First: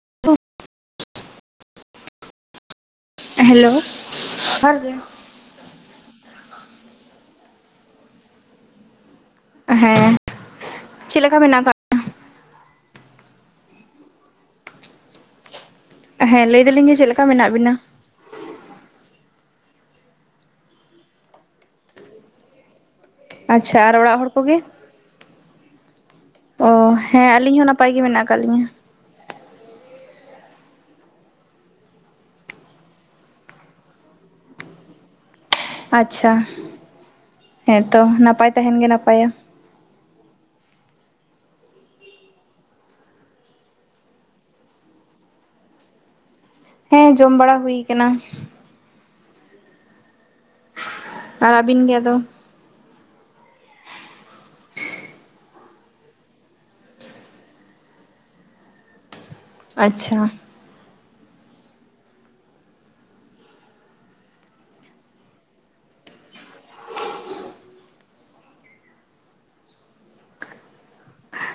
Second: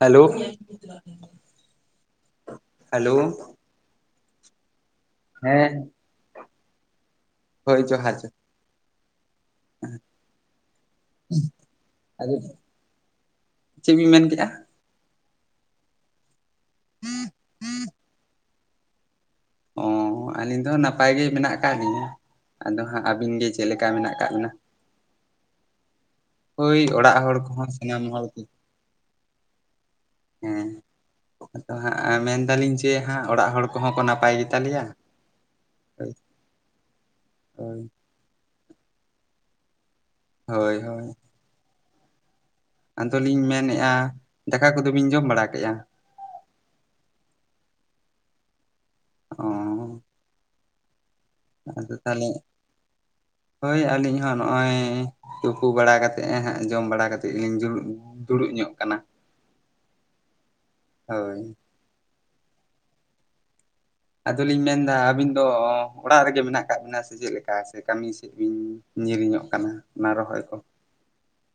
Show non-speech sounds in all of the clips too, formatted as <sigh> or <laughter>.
Hello? Hello hello ᱡᱚᱦᱟᱨ ᱜᱮ᱾ ᱦᱮᱸ ᱦᱳᱭ ᱡᱚᱦᱟᱨ ᱡᱚᱦ ᱦᱮᱸ ᱪᱮᱫ ᱞᱮᱠᱟ ᱢᱮᱱᱟᱜ <inaudible> ᱪᱮᱫ ᱵᱤᱱ ᱢᱮᱱ ᱠᱮᱫ-ᱟ? ᱠᱟᱜ ᱦᱮᱸ ᱞᱟᱹᱭ ᱫᱟᱞᱤᱧ ᱡᱮ ᱪᱮᱫ ᱞᱮᱠᱟ ᱢᱮᱱᱟᱜ ᱵᱤᱱᱟ? ᱚᱸ ᱟᱹᱞᱤᱧ ᱫᱚ ᱱᱟᱯᱟᱭ ᱜᱮ ᱢᱮᱱᱟᱜ ᱟᱠᱟᱫ ᱞᱤᱧᱟᱹ᱾ ᱟᱫᱚ ᱦᱟᱸᱜ ᱟᱹᱵᱤᱱ ᱜᱮ ᱪᱮᱜ ᱟᱪᱪᱷᱟ ᱞᱮᱠᱟ ᱟᱨ ᱢᱮᱱᱟᱜ ᱚᱲᱟᱜ ᱦᱚᱲ ᱠᱟᱜ ᱵᱤᱱᱟ? ᱠᱚᱜᱮ? ᱚ ᱦᱳᱭ ᱚᱲᱟᱜ ᱦᱮᱸ ᱦᱚᱲ ᱟᱹᱞᱤᱧ ᱠᱚᱦᱚᱸ ᱦᱚᱸ ᱱᱟᱯᱟᱭ ᱥᱟᱱᱟᱢ ᱜᱮ ᱢᱮᱱᱟᱜ ᱦᱚᱲ ᱟᱠᱟᱫ ᱠᱚ ᱞᱤᱧᱟᱹ ᱦᱮᱸ᱾ ᱟᱫᱚ ᱦᱟᱸᱜ ᱢᱮᱱ ᱫᱟᱞᱤᱧ ᱡᱮ ᱦᱟᱸᱜ ᱚᱲᱟᱜ ᱦᱚᱲ ᱠᱚᱦᱚᱸ ᱠᱚ ᱱᱟᱯᱟᱭ ᱜᱮᱛᱟ ᱞᱮᱭᱟ᱾ ᱟᱪᱪᱷᱟ ᱦᱮᱸ ᱛᱚ ᱱᱟᱯᱟᱭ ᱛᱟᱦᱸᱮᱱ ᱜᱮ ᱱᱟᱯᱟᱭᱟ᱾ ᱦᱳᱭ ᱦᱳᱭ᱾ ᱟᱫᱚᱞᱤᱧ ᱢᱮᱱᱮᱜ-ᱟ ᱫᱟᱠᱟ ᱠᱚᱫᱚᱵᱤᱱ ᱡᱚᱢ ᱵᱟᱲᱟ ᱠᱮᱜ-ᱟ? ᱦᱮᱸ ᱡᱚᱢ ᱵᱟᱲᱟ ᱦᱩᱭ ᱠᱟᱱᱟ᱾ ᱚᱻ ᱟᱨ ᱟᱹᱵᱤᱱ ᱟᱫᱚ ᱜᱮ ᱛᱟᱦᱚᱸᱞᱮ ᱾ ᱦᱳᱭ ᱟᱹᱞᱤᱧ ᱦᱟᱸᱜ ᱱᱚᱜ-ᱚᱭ ᱛᱩᱯᱩ ᱵᱟᱲᱟ ᱠᱟᱛᱮᱜ ᱦᱟᱸᱜ ᱡᱚᱢ ᱵᱟᱲᱟ ᱠᱟᱛᱮᱫ ᱜᱮᱞᱤᱧ ᱫᱩᱲᱩᱵ ᱫᱩᱲᱩᱵᱽ ᱧᱚᱜ ᱠᱟᱱᱟ᱾ ᱟᱪᱪᱷᱟ, ᱦᱳᱭ, ᱟᱫᱚᱞᱤᱧ ᱢᱮᱱᱫᱟ ᱟᱹᱵᱤᱱ ᱫᱚ ᱚᱲᱟᱜ ᱨᱮᱜᱮ ᱢᱮᱱᱟᱜ ᱠᱟᱜ ᱵᱤᱱᱟ ᱥᱮ ᱪᱮᱫ ᱞᱮᱠᱟ ᱥᱮ ᱠᱟᱹᱢᱤ ᱥᱮ ᱵᱤᱧ ᱧᱤᱨ ᱧᱚᱜ ᱠᱟᱱᱟ ᱚᱱᱟ ᱨᱚᱦᱚᱭ ᱠᱚ᱾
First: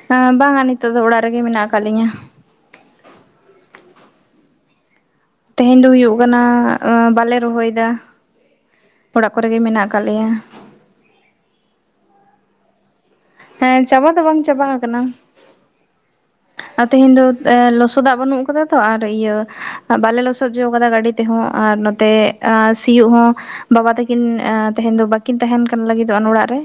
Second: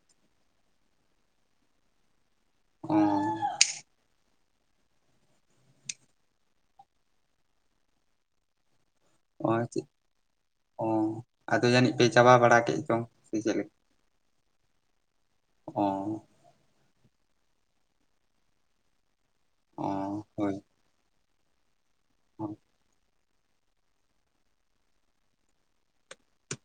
ᱦᱮᱸ ᱵᱟᱝᱟ ᱱᱤᱛᱳᱜ ᱫᱚ ᱚᱲᱟᱜ ᱨᱮᱜᱮ ᱢᱮᱱᱟᱜ ᱠᱟᱜ ᱞᱤᱧᱟ᱾ ᱚᱻ ᱛᱮᱦᱮᱸᱧ ᱫᱚ ᱦᱩᱭᱩᱜ ᱠᱟᱱᱟ ᱵᱟᱞᱮ ᱨᱚᱦᱚᱭᱮᱫᱟ᱾ ᱚᱲᱟᱜ ᱠᱚᱨᱮ ᱚ ᱜᱮ ᱪᱮᱫ ᱢᱮᱱᱟᱜ ᱠᱟᱜ ᱞᱮᱭᱟ᱾ ᱚ ᱟᱫᱚ ᱡᱟᱹᱱᱤᱡ ᱯᱮ ᱪᱟᱵᱟ ᱵᱟᱲᱟ ᱠᱮᱜ ᱪᱚᱝ᱾ ᱥᱮ ᱪᱮᱫ ᱞᱮᱠᱟ ᱦᱮᱸ ᱪᱟᱵᱟ ᱫᱚ ᱵᱟᱝ ᱪᱟᱵᱟ ᱟᱠᱟᱱᱟ᱾ ᱚ᱾ ᱟ ᱛᱮᱦᱮᱧ ᱫᱚ ᱮ ᱞᱚᱥᱚᱫᱟᱜ ᱵᱟᱹᱱᱩᱜ ᱠᱟᱫᱟ ᱛᱚ ᱟᱨ ᱤᱭᱟᱹ ᱚ ᱵᱟᱞᱮ ᱞᱚᱥᱚᱫ ᱦᱳᱭ ᱪᱚ ᱠᱟᱫᱟ ᱜᱟᱹᱰᱤ ᱛᱮᱦᱚᱸ ᱟᱨ ᱱᱚᱛᱮ ᱟ ᱥᱤᱭᱳᱜ ᱦᱚᱸ ᱵᱟᱵᱟ ᱛᱟᱹᱠᱤᱱ ᱮᱸ ᱛᱮᱦᱮᱱ ᱫᱚ ᱵᱟᱹᱠᱤᱱ ᱛᱟᱦᱮᱱ ᱠᱟᱱ ᱞᱟᱹᱜᱤᱫᱚᱜᱼᱟ ᱚᱲᱟᱜ ᱨᱮ᱾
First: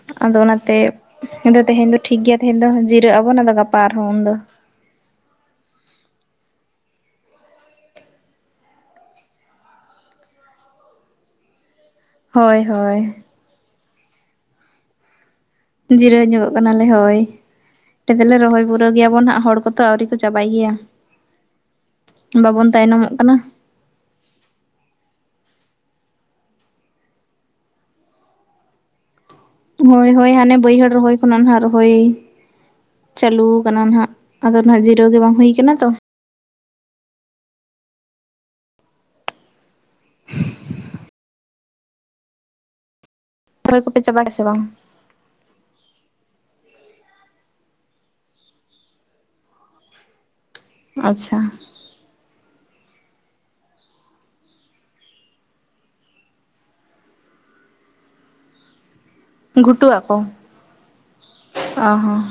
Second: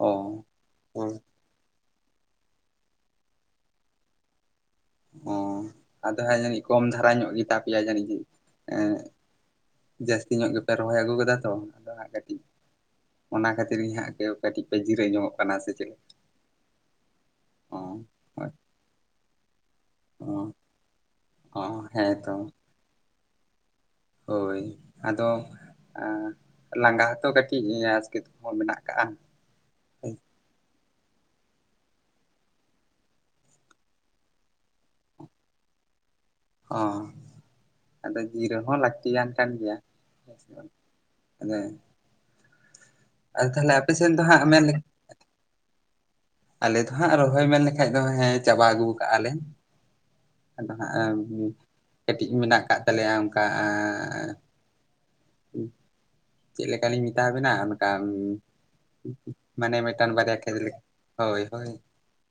ᱚ ᱟᱫᱚ ᱚᱱᱟᱛᱮ ᱦᱳᱭ ᱟᱫᱚ ᱛᱮᱦᱮᱱ ᱫᱚ ᱴᱷᱤᱠ ᱜᱮᱭᱟ ᱛᱮᱦᱮᱱ ᱫᱚ ᱡᱮ <unintelligible> ᱟᱵᱚᱱ ᱟᱫᱚ ᱜᱟᱯᱟ ᱟᱨᱦᱚᱸ ᱩᱱᱫᱚ᱾ ᱚ ᱟᱫᱚ ᱦᱟᱸᱜ ᱡᱟᱹᱱᱤᱡ ᱠᱚᱢ ᱫᱷᱟᱨᱟ ᱧᱚᱜ ᱜᱮᱛᱟ ᱯᱮᱭᱟ ᱡᱟᱹᱱᱤᱡ ᱮᱸᱜ ᱡᱟᱹᱥᱛᱤ ᱧᱚᱜ ᱜᱮᱯᱮ ᱨᱚᱦᱚᱭ ᱟᱹᱜᱩ ᱠᱟᱫᱟ ᱛᱚ ᱚᱱᱟᱫᱚ ᱦᱟᱸᱜ ᱠᱟ ᱦᱳᱭ ᱦᱳᱭ᱾ ᱚᱱᱟ ᱠᱷᱟᱹᱛᱤᱨ ᱜᱮ ᱦᱟᱸᱜ ᱠᱮᱣ ᱠᱟᱹᱴᱤᱡ ᱯᱮ ᱡᱤᱨᱟᱹᱣ ᱧᱚᱜ ᱡᱤᱨᱟᱹᱣ ᱧᱚᱜᱚᱜ ᱠᱟᱱᱟᱞᱮ ᱦᱳᱭ, ᱚ ᱴᱮᱫᱟᱞᱮ ᱦᱳᱭ ᱨᱚᱦᱚᱭ ᱵᱩᱨᱟᱹᱣ ᱜᱮᱭᱟᱵᱚᱱ ᱦᱟᱸᱜ ᱦᱚᱲ ᱠᱚ ᱛᱚ ᱟᱹᱣᱨᱤ ᱠᱚ ᱪᱟᱵᱟᱭ ᱜᱮᱭᱟ, ᱚ ᱦᱮᱸᱛᱚ ᱵᱟᱵᱚᱱ ᱛᱟᱭᱱᱚᱢᱚᱜ ᱠᱟᱱᱟ᱾ ᱦᱳᱭ ᱟᱫᱚ ᱟ ᱞᱟᱸᱜᱟ ᱦᱚᱛᱚ ᱠᱟᱹᱴᱤᱡ ᱟᱥᱠᱮᱛ ᱠᱚᱦᱚᱸ ᱢᱮᱱᱟᱜ ᱠᱟᱜᱼᱟ᱾ ᱦᱳᱭ ᱦᱳᱭ ᱦᱟᱱᱮ ᱵᱟᱹᱭᱦᱟᱹᱲ ᱨᱚᱦᱚᱭ ᱠᱷᱚᱱᱟᱜ ᱱᱟᱦᱟᱜ ᱨᱚᱦᱚᱭ ᱪᱟᱹᱞᱩ ᱠᱟᱱᱟ ᱱᱟᱦᱟᱜ ᱟᱫᱚ ᱱᱟᱦᱟᱜ ᱡᱤᱨᱟᱹᱣ ᱜᱮ ᱵᱟᱝ ᱦᱩᱭ ᱠᱟᱱᱟ ᱛᱚ᱾ ᱚ, ᱟᱫᱚ ᱡᱤᱨᱟᱹᱣ ᱦᱚᱸ ᱞᱟᱹᱠᱛᱤᱭᱟᱱ ᱠᱟᱱ ᱜᱮᱭᱟ, ᱦᱮᱸ ᱥᱮ᱾ ᱟᱫᱚ ᱟᱨ ᱛᱟᱦᱞᱮ ᱨᱚᱦᱚᱭ ᱟᱯᱮ ᱠᱚᱯᱮ ᱥᱮᱱ ᱪᱟᱵᱟ ᱫᱚ ᱠᱮᱫᱟ ᱥᱮ ᱦᱟᱸᱜ ᱵᱟᱝ ᱢᱮᱱ ᱟᱞᱮ ᱫᱚ ᱦᱟᱸᱜ ᱨᱚᱦᱚᱭ ᱢᱮᱱ ᱞᱮᱠᱷᱟᱡ ᱫᱚ ᱦᱮᱸ ᱪᱟᱵᱟ ᱟᱹᱜᱩ ᱠᱟᱜᱼᱟ ᱞᱮ᱾ ᱟᱫᱚ ᱦᱟᱸᱜ ᱦᱩᱸ ᱟᱪᱪᱷᱟ ᱠᱟᱹᱴᱤᱡ ᱢᱮᱱᱟᱜ ᱠᱟᱜ ᱛᱟᱞᱮᱭᱟ ᱚᱝᱠᱟ ᱟᱻ ᱪᱮᱜ ᱞᱮᱠᱟᱞᱤᱧ ᱢᱮᱛᱟᱣᱟᱵᱮᱱᱟ ᱚᱱᱠᱟ ᱩᱸ ᱢᱟᱱᱮ ᱜᱷᱩᱴᱩᱣᱟᱜ ᱢᱮᱫᱴᱟᱱ ᱠᱚ ᱵᱟᱨᱮᱭᱟ ᱠᱷᱮᱛ ᱞᱮ ᱚ ᱦᱚᱸ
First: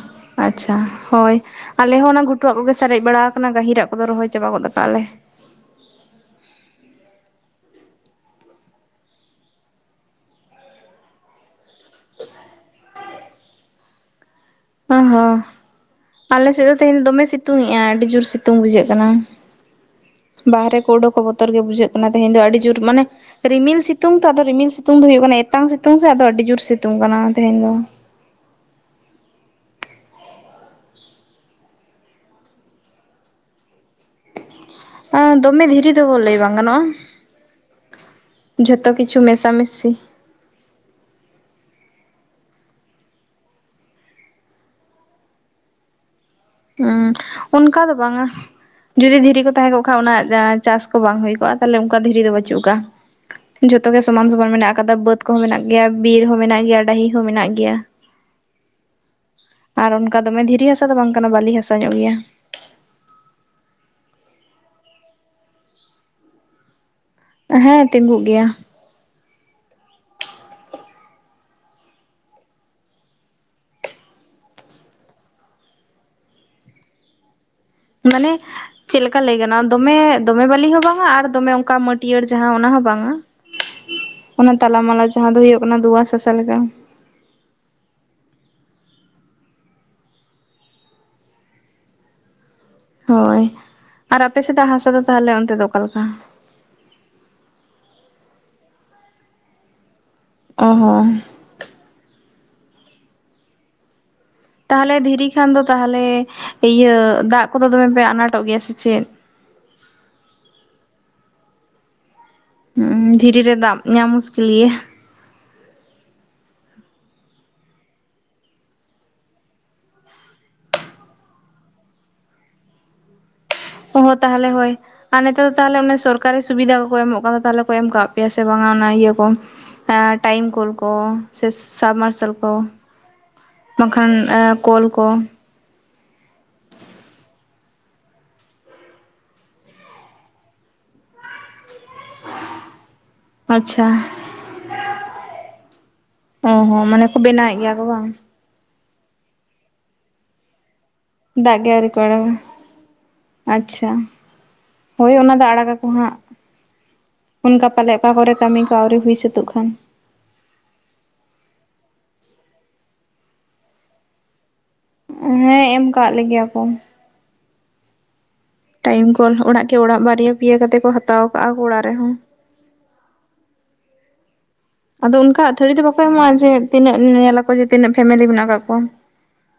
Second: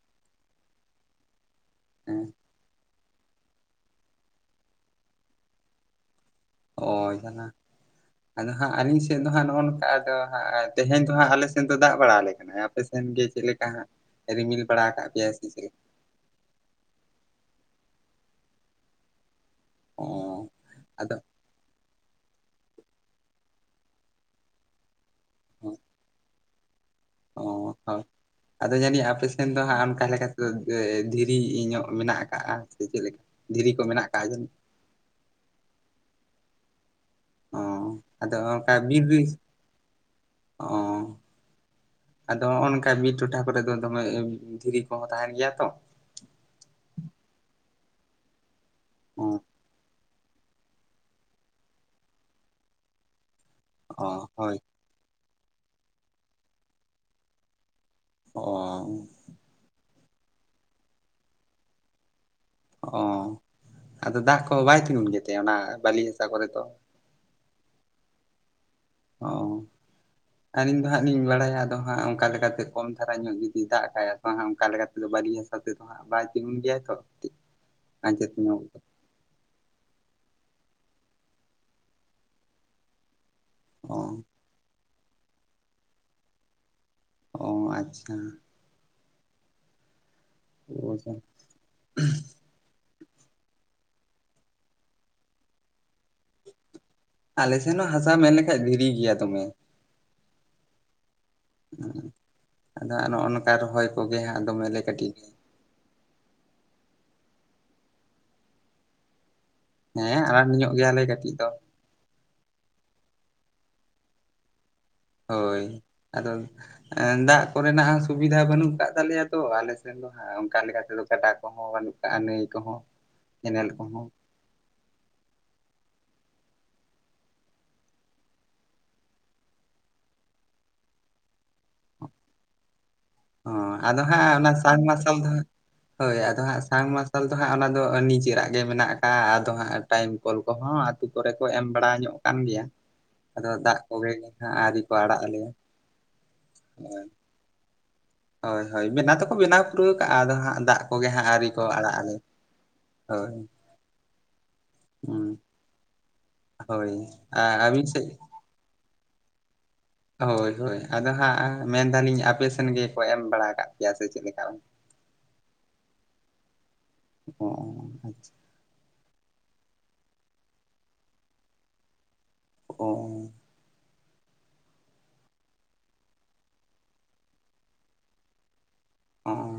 ᱟᱪᱪᱷᱟ ᱦᱳᱭ, ᱟᱞᱮ ᱦᱚᱸ ᱦᱮᱸ ᱚᱱᱟ ᱜᱷᱩ ᱴᱩᱣᱟᱜ ᱠᱚᱜᱮ ᱥᱟᱨᱮᱡ ᱵᱟᱲᱟᱣ ᱠᱟᱱᱟ ᱜᱟᱹᱦᱤᱨᱟᱜ ᱠᱚᱫᱚ ᱨᱚᱦᱚᱭ ᱪᱟᱵᱟ ᱜᱚᱫ ᱠᱟᱜᱼᱟ ᱞᱮ᱾ ᱚ‌ ᱡᱟᱞᱟ᱾ ᱟᱫᱚ ᱦᱟᱸᱜ ᱟᱹᱞᱤᱧ ᱥᱮᱫ ᱫᱚ ᱦᱟᱸᱜ ᱱᱚᱜᱼᱚ ᱱᱚᱝᱠᱟ ᱟᱫᱚ ᱦᱟᱸᱜ ᱛᱮᱦᱮᱧ ᱫᱚ ᱦᱟᱸᱜ ᱟᱞᱮ ᱥᱮᱱ ᱫᱚ ᱫᱟᱜ ᱵᱟᱲᱟᱣ ᱟᱞᱮ ᱠᱟᱱᱟᱭ ᱟ ᱟᱯᱮ ᱥᱮᱱ ᱜᱮ ᱪᱮᱪ ᱞᱮᱠᱟ ᱦᱟᱸᱜ ᱨᱤᱢᱤᱞ ᱵᱟᱲᱟ ᱚ ᱟᱠᱟᱫ ᱯᱮᱭᱟᱭ ᱦᱚᱸ ᱥᱮ ᱪᱮᱫ ᱞᱮᱠᱟ ᱟᱞᱮ ᱥᱮᱫ ᱫᱚ ᱛᱮᱦᱮᱧ ᱫᱚ ᱫᱚᱢᱮ ᱥᱤᱛᱩᱝᱮᱜᱼᱟ ᱟᱹᱰᱤ ᱡᱳᱨ ᱥᱤᱛᱩᱝ ᱵᱩᱡᱷᱟᱹᱜ ᱠᱟᱱᱟ᱾ ᱚ ᱵᱟᱦᱨᱮ ᱠᱚ ᱟᱫᱚ ᱳᱰᱚᱠᱚᱜ ᱵᱚ ᱛᱚᱨ ᱜᱮ ᱵᱩᱡᱷᱟᱹᱜ ᱠᱟᱱᱟ ᱛᱮᱦᱮᱧ ᱫᱚ ᱟᱹᱰᱤ ᱡᱳᱨ ᱢᱟᱱᱮ ᱨᱤᱢᱤᱞ ᱥᱤᱛᱩᱝ ᱛᱚ ᱟᱫᱚ ᱨᱤᱢᱤᱞ ᱥᱤᱛᱩᱝ ᱫᱚ ᱦᱩᱭᱩᱜ ᱠᱟᱱᱟ ᱮᱛᱟᱝ ᱥᱤᱛᱩᱝ ᱥᱮ ᱟᱫᱚ ᱟᱹᱰᱤ ᱡᱳᱨ ᱥᱤᱛᱩᱝ ᱠᱟᱱᱟ ᱛᱮᱦᱮᱧ ᱫᱚ᱾ ᱚ ᱦᱳᱭ ᱟᱫᱚ ᱡᱟᱹᱱᱤᱡ ᱟᱯᱮ ᱥᱮᱱ ᱫᱚ ᱦᱟᱸᱜ ᱟᱱᱠᱟ ᱞᱮᱠᱟ ᱛᱮᱫᱚ ᱮ ᱫᱷᱤᱨᱤ ᱧᱚᱜ ᱢᱮᱱᱟᱜ ᱟᱠᱟᱜᱼᱟ ᱥᱮ ᱪᱮᱫ ᱞᱮᱠᱟ? ᱫᱷᱤᱨᱤ ᱠᱚ ᱢᱮᱱᱟᱜ ᱠᱟᱜᱼᱟ ᱡᱟᱹᱱᱤᱡ? ᱮᱸ ᱫᱚᱢᱮ ᱫᱷᱤᱨᱤ ᱫᱚ ᱞᱟᱹᱭ ᱵᱟᱝ ᱜᱟᱱᱚᱜᱼᱟ᱾ ᱚ ᱟᱫᱚ ᱚᱱᱠᱟ ᱡᱷᱚᱛᱚ ᱵᱤᱨ ᱠᱤᱪᱷᱩ ᱵᱤᱨ, ᱢᱮᱥᱟᱢᱤᱥᱤ ᱚ᱾ ᱟᱫᱚ ᱦᱚᱸᱜᱼᱚ ᱱᱚᱝᱠᱟ ᱵᱤᱨ ᱴᱚᱴᱷᱟ ᱠᱚᱨᱮ ᱫᱚᱢᱮ ᱫᱷᱤᱨᱤ ᱠᱚᱦᱚᱸ ᱛᱟᱦᱮᱸᱱ ᱜᱮᱭᱟ ᱛᱚ᱾ ᱦᱩᱸ ᱚᱱᱠᱟ ᱫᱚ ᱵᱟᱝᱟ, ᱡᱩᱫᱤ ᱚ ᱫᱷᱤᱨᱤ ᱠᱚ ᱛᱟᱦᱮᱸ ᱠᱚᱜ ᱠᱷᱟᱡ ᱚᱱᱟ ᱡᱟᱦᱟᱸ ᱪᱟᱥ ᱠᱚ ᱵᱟᱝ ᱦᱩᱭ ᱠᱚᱜᱼᱟ, ᱛᱟᱞᱦᱮ ᱚᱱᱠᱟ ᱫᱷᱤᱨᱤ ᱫᱚ ᱵᱟᱹᱪᱩᱜ ᱠᱟᱜᱼᱟ᱾ ᱡᱷᱚᱛᱚ ᱜᱮ ᱚ ᱥᱚᱢᱟᱱ ᱥᱚᱢᱟᱱ ᱦᱳᱭ ᱢᱮᱱᱟᱜ ᱟᱠᱟᱫᱟ, ᱵᱟᱹᱫᱽ ᱠᱚᱦᱚᱸ ᱢᱮᱱᱟᱜ ᱜᱮᱭᱟ ᱵᱤᱨ ᱦᱚᱸ ᱢᱮᱱᱟᱜ ᱜᱮᱭᱟ ᱰᱟᱹᱦᱤ ᱦᱚᱸ ᱢᱮᱱᱟᱜ ᱜᱮᱭᱟ᱾ ᱚ᱾ ᱟᱨ ᱚᱱᱠᱟ ᱫᱚᱢᱮ ᱫᱷᱤᱨᱤ ᱦᱟᱥᱟ ᱫᱚ ᱵᱟᱝ ᱠᱟᱱᱟ ᱵᱟᱞᱤ ᱦᱟᱥᱟ ᱧᱚᱜ ᱜᱮᱭᱟ᱾ ᱚ ᱟᱫᱚ ᱫᱟᱜ ᱠᱚ ᱵᱟᱭ ᱛᱤᱸᱜᱩᱱ ᱜᱮᱛᱮ ᱚᱱᱟ ᱵᱟᱹᱞᱤ ᱦᱟᱥᱟ ᱠᱚᱨᱮ ᱫᱚ? ᱦᱮᱸ ᱛᱤᱸᱜᱩᱜ ᱜᱮᱭᱟ᱾ ᱚᱻ ᱟᱨ ᱟᱹᱞᱤᱧ ᱫᱚ ᱦᱟᱸᱜ ᱞᱤᱧ ᱵᱟᱲᱟᱭᱟ, ᱟᱫᱚ ᱦᱟᱸᱜ ᱚᱱᱠᱟ ᱞᱮᱠᱟᱛᱮ ᱠᱚᱢ ᱫᱷᱟᱨᱟ ᱧᱚᱜ ᱡᱩᱫᱤ ᱫᱟᱜ ᱠᱷᱟᱭ ᱟᱫᱚ ᱦᱟᱸᱜ ᱟᱱᱠᱟ ᱞᱮᱠᱟ ᱛᱮᱫᱚ ᱵᱟᱹᱞᱤ ᱦᱟᱥᱟ ᱛᱮᱫᱚ ᱵᱟᱭ ᱛᱤᱜᱩᱱ ᱜᱮᱭᱟᱭ ᱛᱚ ᱟᱸᱡᱮᱫ ᱢᱟᱱᱮ ᱧᱚᱜ ᱪᱮᱫ ᱞᱮᱠ ᱪᱮᱫ ᱠᱟ ᱞᱟᱹᱭ ᱜᱟᱱᱚᱜᱼᱟ ᱫᱚᱢᱮ ᱫᱚᱢᱮ ᱵᱟᱹᱞᱤ ᱦᱚᱸ ᱵᱟᱝᱟ ᱟᱨ ᱫᱚᱢᱮ ᱚᱱᱠᱟ ᱢᱟᱹᱴᱭᱟᱹᱲ ᱡᱟᱦᱟᱸ ᱚᱱᱟ ᱦᱚᱸ ᱵᱟᱝᱟ᱾ ᱚ᱾ ᱚᱱᱟ ᱛᱟᱞᱟᱢᱟᱞᱟ ᱡᱟᱦᱟᱸ ᱫᱚ ᱦᱩᱭᱩᱜ ᱠᱟᱱᱟ ᱫᱩᱭᱟᱥ ᱦᱟᱥᱟ ᱞᱮᱠᱟ᱾ ᱚ ᱟᱪᱪᱷᱟ, ᱚ ᱟᱪᱪᱷᱟ, ᱦᱳᱭ ᱟᱨ ᱟᱯᱮ ᱥᱮᱫᱟᱜ ᱦᱟᱥᱟ ᱫᱚ ᱛᱟᱦᱚᱞᱮ ᱚᱱᱛᱮ ᱫᱚ ᱚᱠᱟ ᱞᱮᱠᱟ? ᱟᱞᱮ ᱥᱮᱱ ᱦᱚᱸ ᱦᱟᱥᱟ ᱢᱮᱱ ᱞᱮᱠᱷᱟᱡ ᱫᱷᱤᱨᱤ ᱜᱮᱭᱟ ᱫᱚᱢᱮ᱾ ᱚ ᱦᱚᱸ᱾ ᱟᱫᱚ ᱱᱚᱜᱼᱚ ᱱᱚᱝᱠᱟ ᱨᱚᱦᱚᱭ ᱠᱚᱜᱮ ᱦᱟᱸᱜ ᱫᱚᱢᱮ ᱛᱟᱦᱚᱞᱮ ᱫᱷᱤᱨᱤ ᱠᱷᱟᱱ ᱫᱚ ᱛᱟᱦᱚᱞᱮ ᱤᱭᱟᱹ ᱫᱟᱜ ᱠᱚᱫᱚ ᱫᱚᱢᱮ ᱯᱮ ᱟᱱᱟᱴᱚᱜ ᱜᱮᱭᱟ ᱥᱮ ᱪᱮᱫ? ᱦᱮᱸ ᱟᱱᱟᱴ ᱧᱚᱜ ᱜᱮᱭᱟ ᱞᱮ ᱠᱟᱹᱴᱤᱡ ᱫᱚ᱾ ᱫᱷᱤᱨᱤ ᱨᱮ ᱫᱟᱜ ᱧᱟᱢ ᱢᱩᱥᱠᱤᱞ ᱜᱮᱭᱟ᱾ ᱦᱳᱭ, ᱟᱫᱚ ᱫᱟᱜ ᱠᱚᱨᱮᱱᱟᱜ ᱦᱚᱸ ᱥᱩᱵᱤᱫᱷᱟ ᱵᱟᱹᱱᱩᱜ ᱟᱠᱟᱫ ᱛᱟᱞᱮᱭᱟ ᱛᱚ ᱟᱞᱮ ᱥᱮᱱ ᱫᱚ ᱦᱟᱸᱜ, ᱚᱱᱠᱟ ᱞᱮᱠᱟ ᱛᱮᱫᱚ ᱜᱟᱰᱟ ᱠᱚᱦᱚᱸ ᱵᱟᱹᱱᱩᱜ ᱠᱟᱜᱼᱟ ᱱᱟᱹᱭ ᱠᱚᱦᱚᱸ ᱠᱮᱱᱮᱞ ᱚ ᱠᱚᱦᱚᱸ ᱦᱚᱸ ᱛᱟᱦᱚᱞᱮ ᱦᱳᱭ᱾ ᱟᱨ ᱱᱮᱛᱟᱨ ᱫᱚ ᱛᱟᱦᱚᱞᱮ ᱚᱱᱮ ᱥᱚᱨᱠᱟᱨᱤ ᱥᱩᱵᱤᱫᱷᱟ ᱠᱚᱠᱚ ᱮᱢᱚᱜ ᱠᱟᱱ ᱫᱚ ᱛᱟᱦᱚᱞᱮ ᱠᱚ ᱮᱢ ᱠᱟᱜ ᱯᱮᱭᱟ ᱥᱮ ᱵᱟᱝᱟ, ᱚᱱᱟ ᱤᱭᱟᱹ ᱠᱚ? ᱴᱟᱭᱤᱢ ᱠᱚᱞ ᱠᱚ ᱥᱮ ᱥᱟᱵᱢᱟᱨᱥᱟᱞ ᱠᱚ᱾ ᱚ ᱟᱫᱚ ᱵᱟᱝᱠᱷᱟᱱ ᱦᱟᱸᱜ ᱚᱱᱟ ᱠᱚᱞ ᱠᱚ ᱥᱟᱵᱢᱟᱨᱥᱟᱞ ᱫᱚ ᱦᱟᱸᱜ, ᱦᱳᱭ ᱟᱫᱚ ᱦᱟᱸᱜ ᱥᱟᱨᱢᱟᱨᱥᱟᱞ ᱫᱚ ᱦᱟᱸᱜ ᱚᱱᱟ ᱫᱚ ᱱᱤᱡᱮᱨᱟᱜ ᱜᱮ ᱢᱮᱱᱟᱜ ᱟᱠᱟᱜᱼᱟ, ᱟᱫᱚ ᱦᱟᱸᱜ ᱴᱟᱭᱤᱢ ᱠᱚᱞ ᱠᱚᱦᱚᱸ ᱟᱹᱛᱩ ᱠᱚᱨᱮ ᱠᱚ ᱮᱢ ᱵᱟᱲᱟ ᱧᱚᱜ ᱠᱟᱱ ᱜᱮᱭᱟ᱾ ᱟᱫᱚ ᱫᱟᱜ ᱟᱪᱪᱷᱟ ᱠᱚᱜᱮ ᱜᱮ ᱦᱟᱸᱜ ᱟᱹᱣᱨᱤ ᱠᱚ ᱟᱲᱟᱜ ᱟᱞᱮᱭᱟ᱾ ᱦᱳᱭ, ᱵᱮᱱᱟᱣᱮᱜ ᱜᱮᱭᱟ ᱠᱚ᱾ ᱚ ᱵᱟᱝ᱾ ᱦᱳᱭ ᱦᱳᱭ ᱵᱮᱱᱟ ᱫᱚᱠᱚ ᱵᱮᱱᱟᱣ ᱯᱩᱨᱟᱹᱣ ᱠᱟᱜᱼᱟ, ᱟᱫᱚ ᱦᱟᱸᱜ ᱫᱟᱜ ᱠᱚᱜᱮ ᱦᱟᱸᱜ ᱫᱟᱜ ᱜᱮ ᱟᱹᱣᱨᱤ ᱟᱲᱟᱜ ᱠᱚ ᱟᱞᱮ ᱟᱲᱟᱜᱟ ᱦᱳᱭ ᱾ᱟᱪᱪᱷᱟ᱾ ᱦᱳᱭ ᱦᱩᱸ ᱚᱱᱟ ᱫᱚ ᱟᱲᱟᱜ ᱜᱟᱠᱚ ᱦᱟᱸᱜ, ᱦᱳᱭ ᱚᱱᱠᱟ ᱟᱹᱵᱤᱱ ᱯᱟᱞᱮ ᱥᱮᱫ ᱚᱠᱟ ᱠᱚᱨᱮ ᱠᱟᱹᱢᱤ ᱠᱚ ᱟᱹᱣᱨᱤ ᱦᱩᱭ ᱥᱟᱹᱛᱚᱜ ᱠᱷᱟᱱ᱾ ᱦᱳᱭ ᱦᱳᱭ ᱟᱫᱚ ᱦᱟᱸᱜ ᱢᱮᱱᱫᱟᱹᱞᱤᱧ ᱟᱯᱮ ᱥᱮᱱ ᱜᱮᱠᱚ ᱮᱢ ᱵᱟᱲᱟ ᱟᱠᱟᱫ ᱯᱮᱭᱟ ᱥᱮ ᱪᱮᱫ ᱞᱮᱠᱟ? ᱦᱮᱸ ᱮᱢ ᱠᱟᱜ ᱞᱮ ᱜᱮᱭᱟ ᱠᱚ᱾ ᱚ ᱟᱪᱪᱷᱟ, ᱴᱟᱭᱤᱢ ᱠᱚᱞ ᱚᱲᱟᱜ ᱠᱮ ᱚᱲᱟᱜ ᱵᱟᱨᱭᱟ ᱯᱤᱭᱟ ᱠᱟᱛᱮ ᱠᱚ ᱦᱟᱛᱟᱣ ᱟᱠᱟᱜ-ᱟ ᱠᱚ ᱚᱲᱟᱜ ᱨᱮᱦᱚᱸ᱾ ᱚᱻ ᱟᱫᱚ ᱚᱱᱠᱟ ᱟᱹᱛᱷᱟᱹᱨᱤ ᱫᱚ ᱵᱟᱠᱚ ᱮᱢᱚᱜᱼᱟ ᱡᱮ ᱛᱤᱱᱟᱹᱜ ᱧᱮᱞᱟ ᱠᱚ ᱡᱮ ᱛᱤᱱᱟᱹᱜ ᱯᱷᱮᱢᱮᱞᱤ ᱢᱮᱱᱟᱜ ᱠᱟᱜ ᱠᱚᱣᱟ᱾ ᱚᱸᱻ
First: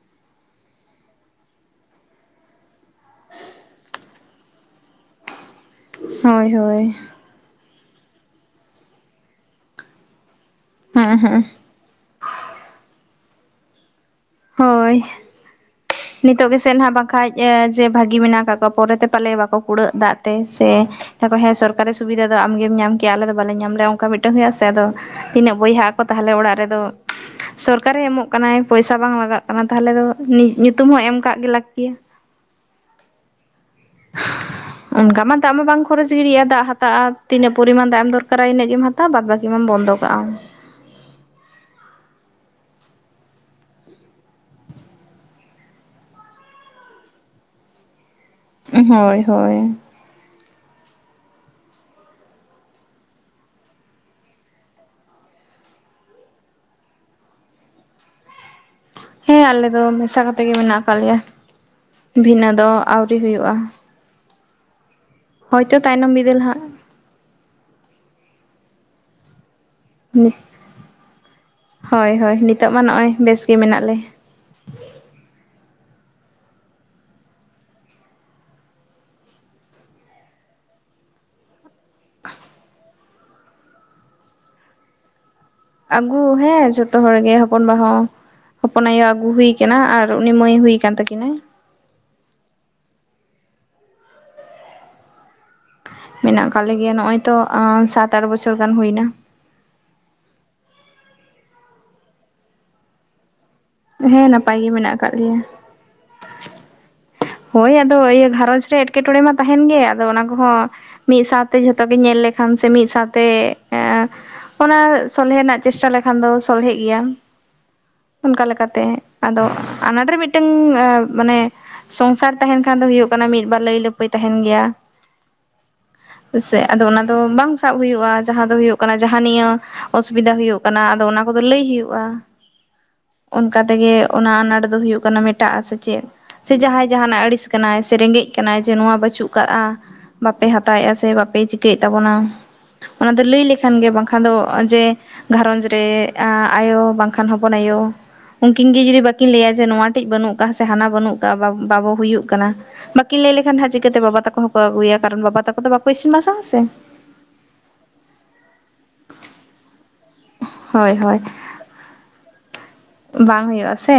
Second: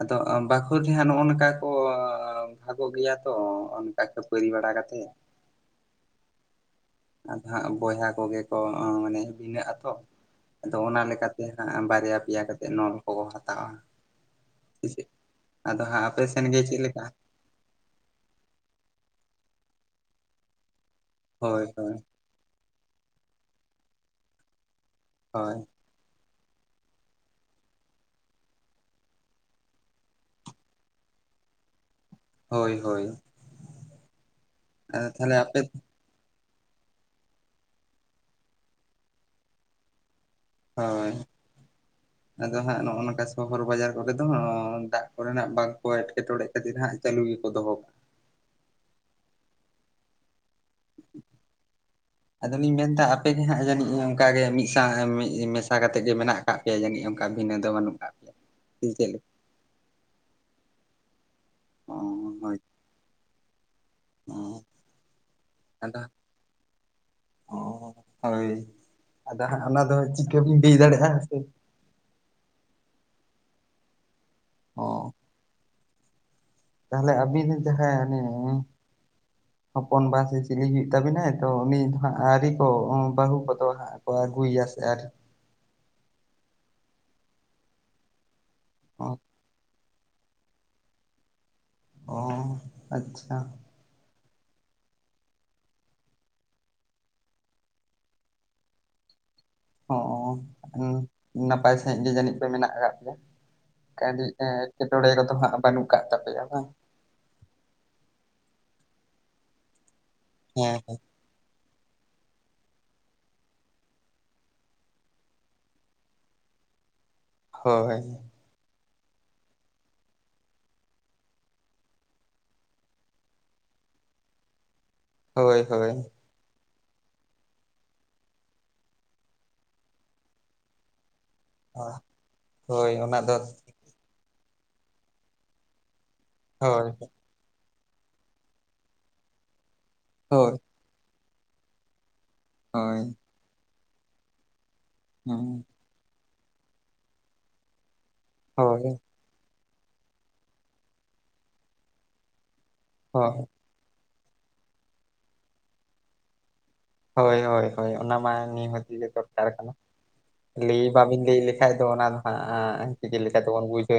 ᱟᱫᱚ ᱵᱟᱠᱷᱳ ᱛᱟᱦᱮᱸᱱ ᱦᱚᱸᱜᱼᱚ ᱱᱚᱝᱠᱟ ᱠᱚ ᱵᱷᱟᱜᱚᱜ ᱜᱮᱭᱟ ᱛᱚ ᱚᱱᱠᱟ ᱠᱷᱟᱹᱯᱟᱹᱨᱤ ᱵᱟᱲᱟ ᱠᱟᱛᱮ᱾ ᱦᱳᱭ ᱦᱳᱭ᱾ ᱟᱫᱚ ᱦᱟᱸᱜ ᱵᱚᱭᱦᱟ ᱠᱚᱜᱮ ᱠᱚ ᱢᱟᱱᱮ ᱵᱷᱤᱱᱟᱹᱜ ᱟᱛᱚ, ᱟᱫᱚ ᱚᱱᱟ ᱦᱮᱸ ᱦᱮᱸ ᱞᱮᱠᱟᱛᱮ ᱦᱟᱸᱜ ᱵᱟᱨᱭᱟ ᱯᱤᱭᱟ ᱠᱟᱛᱮᱫ ᱱᱚᱞ ᱠᱚᱠᱚ ᱦᱟᱛᱟᱣᱟ᱾ ᱦᱳᱭ ᱟᱫᱚ ᱦᱟᱸᱜ ᱟᱯᱮ ᱥᱮᱱ ᱱᱤᱛᱚᱜ ᱜᱮ ᱜᱮᱥᱮ ᱪᱮᱫ ᱱᱟᱦᱟᱜ ᱞᱮᱠᱟ? ᱵᱟᱝᱠᱷᱟᱡ ᱡᱮ ᱵᱷᱟᱜᱤ ᱢᱮᱱᱟᱜ ᱠᱟᱜ ᱠᱚᱣᱟ ᱯᱚᱨᱮᱛᱮ ᱯᱟᱞᱮ ᱵᱟᱠᱚ ᱠᱩᱲᱟᱹᱜ ᱫᱟᱜ ᱛᱮ ᱥᱮ ᱦᱮ ᱦᱳᱭ ᱥᱚᱨᱠᱟᱨᱤ ᱦᱳᱭ ᱥᱩᱵᱤᱫᱟ ᱟᱫᱚ ᱟᱢᱜᱮᱢ ᱧᱟᱢ ᱠᱮᱜ-ᱟ ᱟᱞᱮ ᱫᱚ ᱵᱟᱞᱮ ᱧᱟᱢ ᱞᱮ-ᱟ ᱚᱱᱠᱟ ᱢᱤᱫᱴᱮᱱ ᱦᱩᱭᱩᱜ-ᱟ ᱥᱮ, ᱟᱫᱚ ᱛᱤᱱᱟᱹᱜ ᱦᱳᱭ ᱵᱚᱭᱦᱟ ᱛᱟᱦᱚᱞᱮ ᱚᱲᱟᱜ ᱨᱮᱫᱚ ᱥᱚᱨᱠᱟᱨᱮ ᱮᱢᱚᱜ ᱠᱟᱱᱟᱭ ᱯᱚᱭᱥᱟ ᱵᱟᱝ ᱞᱟᱜᱟᱜ ᱠᱟᱱᱟ ᱛᱟᱦᱚᱞᱮ ᱫᱚ ᱧᱩᱛᱩᱢ ᱦᱚᱸ ᱮᱢ ᱠᱟᱜ ᱜᱮ ᱞᱟᱹᱠᱛᱤᱤᱭᱟ ᱾ ᱦᱳᱭ ᱦᱳᱭ ᱾ ᱚᱱᱠᱟ ᱢᱟ ᱫᱟᱜ ᱢᱟ ᱵᱟᱝ ᱠᱷᱚᱨᱚᱪ ᱜᱤᱰᱤᱜ-ᱟ ᱫᱟᱜ ᱦᱟᱛᱟᱜ-ᱟ ᱛᱤᱱᱟᱹᱜ ᱯᱚᱨᱤᱢᱟᱱ ᱫᱟᱜ ᱮᱢ ᱫᱚᱨᱠᱟᱨᱟ ᱤᱱᱟᱹᱜ ᱜᱮᱢ ᱦᱟᱛᱟᱣᱟ ᱵᱟᱫ ᱵᱟᱹᱠᱤ ᱢᱟᱢ ᱵᱚᱱᱫᱚ ᱠᱟᱜ-ᱟ᱾ ᱦᱳᱭ ᱾ ᱟᱫᱚ ᱦᱟᱸᱜ ᱱᱚᱜᱼᱚ ᱱᱚᱝᱠᱟ ᱟᱫᱚ ᱦᱟᱸᱜ ᱱᱚ ᱱᱚᱝᱠᱟ ᱥᱚᱦᱚᱨ ᱵᱟᱡᱟᱨ ᱠᱚᱨᱮ ᱫᱚ ᱫᱟᱜ ᱠᱚᱨᱮᱱᱟᱜ ᱵᱟᱝ ᱠᱚ ᱮᱴᱠᱮᱴᱚᱬᱮ ᱠᱷᱟᱹᱛᱤᱨ ᱦᱟᱸᱜ ᱪᱟᱹᱞᱩ ᱜᱮᱠᱚ ᱫᱚᱦᱚ ᱠᱟᱜ-ᱟ ᱾ ᱦᱳᱭ ᱦᱳᱭ ᱾ <unintelligible> ᱟᱫᱚ ᱞᱤᱧ ᱢᱮᱱ ᱫᱟ ᱟᱯᱮ ᱜᱮ ᱦᱟᱸᱜ ᱡᱟᱹᱱᱤᱡ ᱚᱱᱠᱟᱜᱮ ᱢᱤᱫ ᱥᱟᱶ ᱢᱮᱥᱟ ᱠᱟᱛᱮᱫ ᱜᱮ ᱢᱮᱱᱟᱜ ᱠᱟᱜ ᱯᱮᱭᱟ ᱡᱟᱹᱱᱤᱡ ᱚᱱᱠᱟ ᱵᱷᱤᱤᱱᱹ ᱫᱚ ᱵᱟᱹᱱᱩᱜ ᱠᱟᱜ ᱯᱮᱭᱟ᱾ ᱥᱮ ᱪᱮᱫ ᱞᱮᱠᱟ ᱦᱮᱸ ᱟᱞᱮ ᱫᱚ ᱢᱮᱥᱟ ᱠᱟᱛᱮ ᱜᱮ ᱢᱮᱱᱟᱜ ᱟᱠᱟᱜ ᱞᱮᱭᱟ, ᱚ ᱵᱷᱤᱱᱟᱹ ᱦᱳᱭ ᱫᱚ ᱟᱣᱨᱤ ᱦᱩᱭᱩᱜ-ᱟ᱾ <unintelligible> ᱦᱳᱭᱛᱚ ᱛᱟᱭᱱᱚᱢ ᱵᱤᱫᱟᱹᱞ ᱦᱟᱸᱜ ᱚᱸ ᱦᱳᱭ ᱟᱫᱚ ᱦᱟᱸᱜ ᱚᱱᱟ ᱫᱚ ᱪᱤᱠᱟᱹ ᱵᱤᱱ ᱞᱟᱹᱭ ᱫᱟᱲᱮᱭᱟᱜ-ᱟ ᱥᱮ᱾ ᱦᱳᱭ ᱦᱳᱭ ᱱᱤᱛᱚᱜ ᱢᱟ ᱱᱚᱼᱚᱭ ᱵᱮᱥ ᱜᱮ ᱢᱮᱱᱟᱜ ᱞᱮ᱾ <unintelligible> ᱛᱟᱦᱚᱞᱮ ᱟᱹᱵᱤᱱ ᱡᱟᱦᱟᱸᱭ <inaudible> ᱦᱚᱯᱚᱱ ᱵᱟ ᱥᱮ ᱪᱤᱞᱤ ᱦᱩᱭᱩᱜ ᱛᱟᱵᱤᱱᱟᱭ ᱛᱚ ᱩᱱᱤ ᱦᱟᱸᱜ ᱟᱹᱣᱨᱤ ᱠᱚ ᱵᱟᱹᱦᱩ ᱠᱚᱫᱚ ᱦᱟᱸᱜ ᱠᱚ ᱟᱹᱜᱩᱭᱭᱟ ᱥᱮ ᱟᱹᱣᱨᱤ ᱟᱹᱜᱩ ᱦᱮᱸ ᱡᱚᱛᱚ ᱦᱚᱲ ᱜᱮ ᱦᱚᱯᱚᱱ ᱵᱟ ᱦᱚᱸ ᱦᱚᱯᱚᱱ ᱟᱭᱳ ᱟᱹᱜᱩ ᱦᱩᱭ ᱦᱩᱭ ᱠᱟᱱᱟ ᱟᱨ ᱩᱱᱤ ᱢᱟᱹᱭ ᱦᱩᱭ ᱠᱟᱱ ᱛᱟᱹᱠᱤᱱᱟᱹᱭ ᱾ ᱚᱻ ᱟᱪᱪᱷᱟ ᱾ ᱢᱮᱱᱟᱜ ᱟᱠᱟᱫ ᱞᱮ ᱜᱮᱭᱟ ᱱᱚ ᱚᱭ ᱛᱚ ᱥᱟᱛ ᱟᱴ ᱵᱚᱪᱷᱚᱨ ᱜᱟᱱ ᱦᱩᱭᱱᱟ᱾ ᱚᱸ ᱚᱸ ᱱᱟᱯᱟᱭ ᱥᱟᱦᱤᱡ ᱜᱤ ᱡᱟᱹᱱᱤᱡ ᱯᱮ ᱢᱮᱱᱟᱜ ᱟᱠᱟᱫ ᱯᱮ᱾ ᱦᱮᱸ ᱠᱟᱹᱴᱤᱡ ᱱᱟᱯᱟᱭ ᱜᱮ ᱢᱮᱱᱟᱜ ᱮᱴᱠᱮᱴᱚᱬᱮ ᱟᱠᱟᱫ ᱠᱚᱫᱚ ᱞᱮᱭᱟ᱾ ᱦᱟᱸᱜ ᱵᱟᱹᱱᱩᱜ ᱠᱟᱜ ᱛᱟᱯᱮᱭᱟ ᱵᱟᱝ? ᱦᱳᱭ ᱟᱫᱚ ᱤᱭᱟᱹ ᱜᱷᱟᱨᱚᱚᱸᱡᱽ ᱨᱮ ᱮᱴᱠᱮᱴᱚᱲᱮ ᱢᱟ ᱛᱟᱦᱮᱱ ᱜᱮ ᱟᱫᱚ ᱚᱱᱟ ᱠᱚᱦᱚᱸ ᱦᱮᱸ ᱢᱤᱫ ᱥᱟᱣ ᱛᱮ ᱡᱷᱚᱛᱚ ᱜᱮ ᱧᱮᱞ ᱞᱮᱠᱷᱟᱱ ᱥᱮ ᱢᱤᱫ ᱥᱟᱶᱛᱮ ᱚᱱᱟ ᱥᱚᱞᱦᱮ ᱨᱮᱱᱟᱜ ᱪᱮᱥᱴᱟ ᱞᱮᱠᱷᱟᱱ ᱫᱚ ᱥᱚᱞᱦᱮ ᱜᱮᱭᱟ᱾ ᱦᱳᱭ ᱾ ᱚᱱᱠᱟ ᱞᱮᱠᱟᱛᱮ, ᱟᱫᱚ ᱟᱱᱟᱴᱨᱮ ᱢᱤᱫᱴᱟᱝ ᱢᱟᱱᱮ ᱥᱚᱝᱥᱟᱨ ᱛᱟᱦᱮᱱ ᱠᱷᱟᱱ ᱫᱚ ᱦᱩᱭᱩᱜ ᱠᱟᱱᱟ ᱢᱤᱫ ᱵᱟᱨ ᱞᱟᱹᱭ ᱞᱟᱹᱯᱟᱹᱭ ᱛᱟᱦᱮᱱ ᱜᱮᱭᱟ᱾ ᱦᱳᱭ ᱦᱳᱭ ᱾ ᱦᱳᱭᱥᱮ ᱟᱫᱚ ᱚᱱᱟ ᱫᱚ ᱵᱟᱝ ᱥᱟᱵ ᱦᱩᱭᱩᱜ-ᱟ ᱡᱟᱦᱟᱸ ᱫᱚ ᱦᱩᱭᱩᱜ ᱠᱟᱱᱟ ᱡᱟᱦᱟᱸ ᱱᱤᱭᱟᱹ ᱚᱥᱩᱵᱤᱫᱟ ᱦᱩᱭᱩᱜ ᱠᱟᱱᱟ ᱟᱫᱚ ᱚᱱᱟ ᱠᱚᱫᱚ ᱞᱟᱹᱭ ᱦᱩᱭᱩᱜᱼᱟ, ᱦᱳᱭ ᱚᱱᱟ ᱫᱚ ᱚᱱᱠᱟ ᱛᱮᱜᱮ ᱚᱱᱟ ᱟᱱᱟᱴ ᱫᱚ ᱦᱩᱭᱩᱜ ᱠᱟᱱᱟ ᱢᱮᱴᱟᱜ-ᱟ ᱥᱮᱪᱮᱫ, ᱥᱮ ᱡᱟᱦᱟᱸᱭ ᱦᱳᱭ ᱡᱟᱦᱟᱱᱟᱜ ᱟᱹᱲᱤᱥ ᱠᱟᱱᱟᱭ ᱥᱮ ᱨᱮᱸᱜᱮᱡ ᱠᱟᱱᱟᱭ ᱡᱮ ᱱᱚᱣᱟ ᱵᱟᱹᱪᱩᱜ ᱠᱟᱜᱼᱟ, ᱵᱟᱯᱮ ᱦᱳᱭ ᱦᱟᱛᱟᱣᱮᱫᱼᱟ ᱥᱮ ᱵᱟᱯᱮ ᱪᱤᱠ ᱴᱤᱠᱟᱹᱭ ᱛᱟᱵᱚᱱᱟ ᱚᱱᱟ ᱦᱳᱭ ᱫᱚ ᱞᱟᱹᱭ ᱞᱮᱠᱷᱟᱱ ᱜᱮ ᱵᱟᱝᱠᱷᱟᱱ ᱫᱚ ᱡᱮ ᱜᱷᱟᱨᱚᱡᱽ ᱨᱮ ᱟᱭᱳ ᱵᱟᱝᱠᱷᱟᱱ ᱦᱚᱯᱚᱱ ᱟᱭᱳ ᱩᱱᱠᱤᱱ ᱜᱮ ᱦᱳᱭ ᱡᱩᱫᱤ ᱵᱟᱠᱤ ᱠᱤᱱ ᱞᱟᱹᱭᱟ ᱡᱮ ᱱᱚᱣᱟ ᱴᱤᱡ ᱵᱟᱹᱱᱩᱜ ᱠᱟᱜᱼᱟ ᱥᱮ ᱦᱟᱱᱟ ᱵᱟᱹᱱᱩᱜ ᱠᱟᱜᱼᱟ ᱵᱟᱵᱚ ᱦᱩᱭᱩᱜ ᱠᱟᱱᱟ ᱾ ᱵᱟᱠᱤᱱ ᱞᱟᱹᱭ ᱦᱳᱭ ᱞᱮᱠᱷᱟᱱ ᱦᱟᱸᱜ ᱪᱤᱠᱟᱹᱛᱮ ᱵᱟᱵᱟ ᱛᱟᱠᱚ ᱦᱚᱸᱠᱚ ᱟᱹᱜᱩᱭᱟ ᱠᱟᱨᱚᱱ ᱵᱟᱵᱟ ᱛᱟᱠᱚ ᱫᱚ ᱵᱟᱠᱚ ᱤᱥᱤᱱ ᱵᱟᱥᱟ ᱟᱥᱮ ᱾ ᱦᱳᱭ ᱦᱳᱭ ᱦᱳᱭ ᱚᱱᱟ ᱢᱟ ᱱᱤᱦᱟᱹᱛ ᱜᱮ ᱫᱚᱨᱠᱟᱨ ᱠᱟᱱᱟ ᱞᱟᱹᱭ ᱦᱳᱭ ᱦᱳᱭ ᱵᱟᱵᱤᱱ ᱞᱟᱹᱭ ᱞᱮᱠᱷᱟ <unintelligible> ᱵᱟᱝ ᱦᱩᱭᱩᱜ-ᱟ ᱥᱮ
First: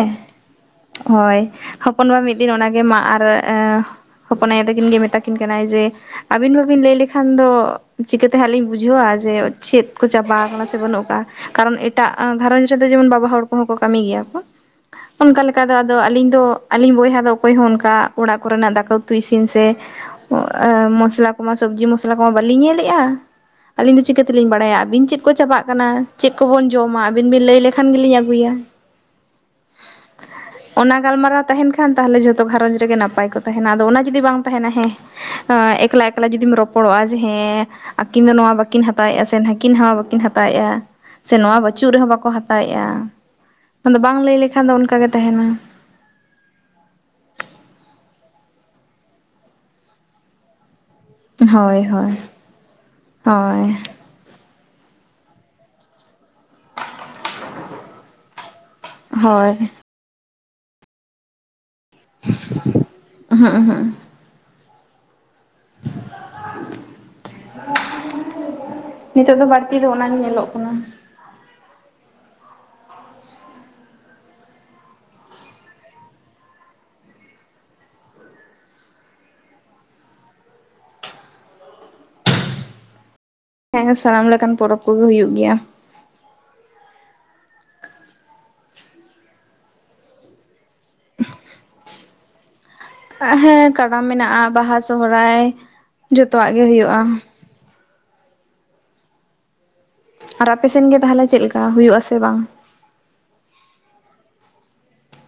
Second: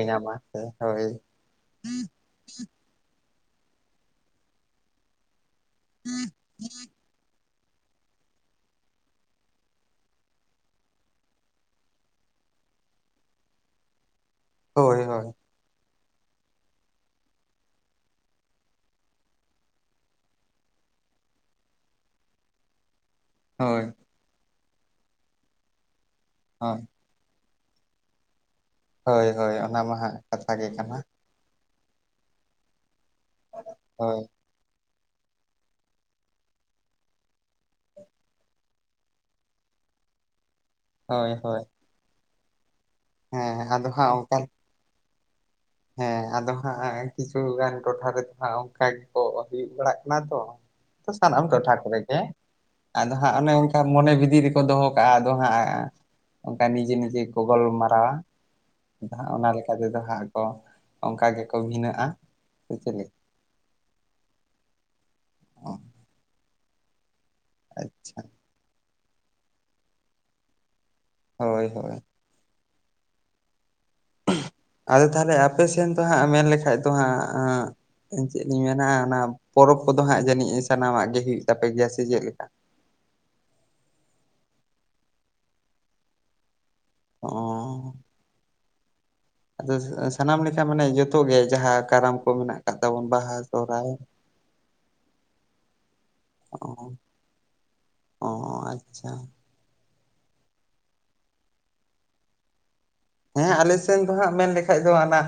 ᱦᱳᱭ ᱦᱚᱯᱚᱱᱵᱟ ᱢᱤᱫ ᱫᱤᱱ ᱚᱱᱟᱜᱮ <unintelligible> ᱦᱚᱯᱚᱱ ᱟᱭᱳ ᱛᱟᱹᱠᱤᱱ ᱜᱮ ᱢᱮᱛᱟᱠᱤᱱ ᱠᱟᱱᱟᱭ ᱡᱮ ᱟᱹᱵᱤᱱ ᱵᱟᱵᱤᱱ ᱞᱟᱹᱭ ᱞᱮᱠᱷᱟᱱ ᱫᱚ ᱪᱤᱠᱟᱹᱛᱮ ᱦᱟᱸᱜ ᱞᱤᱧ ᱵᱩᱡᱷᱟᱹᱣᱟ ᱡᱮ ᱪᱮᱫ ᱠᱚ ᱪᱟᱵᱟ ᱟᱠᱟᱱᱟ ᱥᱮ ᱵᱟᱹᱱᱩᱜ ᱟᱠᱟᱜᱼᱟ᱾ ᱠᱟᱨᱚᱱ ᱮᱴᱟᱜ ᱜᱷᱟᱨᱚᱧᱡᱽ ᱨᱮᱫᱚ ᱡᱮᱢᱚᱱ ᱵᱟᱵᱟ ᱦᱚᱲ ᱠᱚᱦᱚᱸ ᱠᱚ ᱠᱟᱹᱢᱤ ᱜᱮᱭᱟ ᱠᱚ ᱦᱳᱭ ᱦᱳᱭ ᱚᱱᱠᱟ ᱞᱮᱠᱟ ᱫᱚ ᱟᱫᱚ ᱟᱹᱞᱤᱧ ᱫᱚ ᱟᱞᱤᱧ ᱵᱚᱭᱦᱟ ᱫᱚ ᱚᱠᱚᱭ ᱦᱚᱸ ᱚᱱᱠᱟ ᱚᱲᱟᱜ ᱠᱚᱨᱮᱱᱟᱜ ᱫᱟᱠᱟ ᱩᱛᱩ ᱤᱥᱤᱱ ᱥᱮ ᱢᱚᱥᱞᱟ ᱠᱚᱢᱟ ᱥᱚᱵᱽᱡᱤ ᱢᱚᱥᱞᱟ ᱠᱚᱢᱟ ᱵᱟᱹᱞᱤᱧ ᱧᱮᱞ ᱮᱜᱼᱟ᱾ ᱦᱳᱭ ᱟᱹᱞᱤᱧ ᱫᱚ ᱪᱤᱠᱟᱹ ᱛᱮᱞᱤᱧ ᱵᱟᱲᱟᱭᱟ ᱟᱹᱵᱤᱱ ᱪᱮᱫ ᱠᱚ ᱪᱟᱵᱟᱜ ᱠᱟᱱᱟ ᱪᱮᱫ ᱠᱚᱵᱚᱱ ᱦᱳᱭ ᱡᱚᱢᱟ ᱟᱹᱵᱤᱱ ᱵᱤᱱ ᱞᱟᱹᱭ ᱞᱮᱠᱷᱟᱱ ᱜᱮᱞᱤᱧ ᱟᱹᱜᱩᱭᱟ ᱦᱳᱭ ᱦᱳᱭ ᱚᱱᱟ ᱢᱟ ᱦᱟᱸᱜ ᱠᱟᱛᱷᱟᱜ ᱜᱮ ᱠᱟᱱᱟ᱾ ᱚᱱᱟ ᱜᱟᱞᱢᱟᱨᱟᱣ ᱛᱟᱦᱮᱱ ᱠᱷᱟᱱ ᱛᱟᱦᱚᱞᱮ ᱡᱷᱚᱛᱚ ᱜᱷᱟᱨᱚᱸᱡᱽ ᱨᱮᱜᱮ ᱱᱟᱯᱟᱭ ᱠᱚ ᱛᱟᱦᱮᱱᱟ ᱟᱫᱚ ᱚᱱᱟ ᱦᱳᱭ ᱡᱩᱫᱤ ᱵᱟᱝ ᱛᱟᱦᱮᱱᱟ ᱦᱮᱸ ᱮᱠᱞᱟ ᱮᱠᱞᱟ ᱡᱩᱫᱤᱢ ᱨᱚᱯᱚᱲᱚᱜ-ᱟ ᱡᱮ ᱦᱮᱸ ᱟᱹᱠᱤᱱ ᱫᱚ ᱱᱚᱣᱟ ᱵᱟᱹᱠᱤᱱ ᱦᱟᱛᱟᱣᱮᱜ-ᱟ ᱥᱮ ᱱᱟᱹᱠᱤᱱ ᱱᱚᱣᱟ ᱵᱟᱹᱠᱤᱱ ᱦᱟᱛᱟᱣᱮᱜ-ᱟ᱾ ᱦᱳᱭ ᱥᱮ ᱦᱳᱭ ᱱᱚᱣᱟ ᱵᱟᱹᱪᱩᱜ ᱨᱮᱦᱚᱸ ᱵᱟᱠᱚ ᱦᱟᱛᱟᱣᱮᱜ-ᱟ᱾ ᱦᱮᱸ ᱟᱫᱚ ᱦᱟᱸᱜ ᱵᱟᱝ ᱞᱟᱹᱭ ᱚᱱᱠᱟᱱ ᱞᱮᱠᱷᱟᱱ ᱫᱚ ᱚᱱᱠᱟ ᱜᱮ ᱛᱟᱦᱮᱱᱟ᱾ ᱦᱮᱸ ᱟᱫᱚ ᱦᱟᱸᱜ ᱠᱤᱪᱷᱩᱜᱟᱱ ᱴᱚᱴᱷᱟ ᱨᱮᱫᱚ ᱦᱟᱸᱜ ᱚᱱᱠᱟ ᱜᱮᱠᱚ ᱦᱩᱭᱩᱜ ᱵᱟᱲᱟᱜ ᱠᱟᱱᱟ ᱛᱚ ᱥᱟᱱᱟᱢ ᱴᱚᱴᱷᱟ ᱦᱳᱭ ᱦᱳᱭ ᱠᱚᱨᱮᱜᱮ ᱟᱫᱚ ᱦᱟᱸᱜ ᱚᱱᱮ ᱦᱳᱭ ᱚᱱᱠᱟ ᱢᱚᱱᱮ <unintelligible> ᱠᱚ ᱫᱚᱦᱚ ᱠᱟᱜ-ᱟ ᱟᱫᱚ ᱦᱟᱸᱜ ᱚᱱᱠᱟ ᱱᱤᱡᱮ ᱱᱤᱡᱮ ᱠᱚ ᱜᱚᱞᱢᱟᱨᱟᱣᱟ᱾ ᱦᱟᱸᱜ ᱚᱱᱟ ᱦᱳᱭ ᱞᱮᱠᱟ ᱛᱮᱫᱚ ᱦᱟᱸᱜ ᱠᱚ ᱚᱱᱠᱟ ᱜᱮᱠᱚ ᱵᱷᱤᱱᱟᱹᱜ-ᱟ ᱥᱮ ᱪᱮᱫ ᱞᱮᱠᱮ? ᱦᱩᱸ ᱦᱩᱸ <inaudible> ᱟᱪᱪᱷᱟ ᱱᱤᱛᱳᱜ ᱫᱚ ᱵᱟᱹᱲᱛᱤ ᱫᱚ ᱚᱱᱟᱜᱮ ᱧᱮᱞᱚᱜ ᱠᱟᱱᱟ᱾ ᱦᱳᱭ ᱦᱳᱭ ᱟᱫᱚ ᱛᱟᱦᱚᱞᱮ ᱟᱯᱮ ᱥᱮᱱ ᱫᱚ ᱦᱟᱸᱜ ᱢᱮᱱ ᱞᱮᱠᱷᱟ ᱫᱚ ᱦᱟᱸᱜ ᱪᱮᱫ ᱞᱤᱧ ᱢᱮᱱᱟ ᱚᱱᱟ ᱯᱚᱨᱚᱵᱽ ᱠᱚᱫᱚ ᱦᱟᱸᱜ ᱡᱟᱹᱱᱤᱡ ᱥᱟᱱᱟᱢᱟᱜ ᱜᱮ ᱦᱩᱭᱩᱜ ᱛᱟᱯᱮ ᱜᱮᱭᱟ ᱥᱮ ᱪᱮᱫ ᱞᱮᱠᱟ? ᱦᱮᱸ ᱥᱟᱱᱟᱢ ᱞᱮᱠᱟᱱ ᱯᱚᱨᱚᱵᱽ ᱠᱚᱜᱮ ᱦᱩᱭᱩᱜ ᱜᱮᱭᱟ᱾ ᱚᱸ <inaudible> ᱟᱫᱚ ᱥᱟᱱᱟᱢ ᱞᱮᱠᱟ ᱢᱟᱱᱮ ᱡᱚᱛᱚ ᱜᱮ ᱡᱟᱦᱟᱸ ᱠᱟᱨᱟᱢ ᱠᱚ ᱢᱮᱱᱟᱜ ᱠᱟᱜ ᱛᱟᱵᱚᱱ ᱵᱟᱦᱟ, ᱦᱮᱸ ᱥᱚᱨᱦᱟᱭ? ᱠᱟᱰᱟ ᱢᱮᱱᱟᱜᱼᱟ ᱵᱟᱦᱟ ᱥᱚᱦᱨᱟᱭ ᱡᱚᱛᱚᱣᱟᱜ ᱜᱮ ᱦᱩᱭᱩᱜ-ᱟ᱾ ᱚᱸ ᱟᱪᱪᱷᱟ ᱟᱨ ᱟᱯᱮᱥᱮᱱ ᱜᱮ ᱛᱟᱦᱚᱞᱮ ᱪᱮᱫ ᱞᱮᱠᱟ ᱦᱩᱭᱩᱜ-ᱟ ᱥᱮ ᱵᱟᱝ? ᱦᱮᱸ ᱟᱞᱮ ᱥᱮᱱ ᱫᱚ ᱦᱟᱸᱜ ᱢᱮᱱ ᱞᱮᱠᱷᱟᱡ ᱫᱚ ᱦᱟᱱᱟ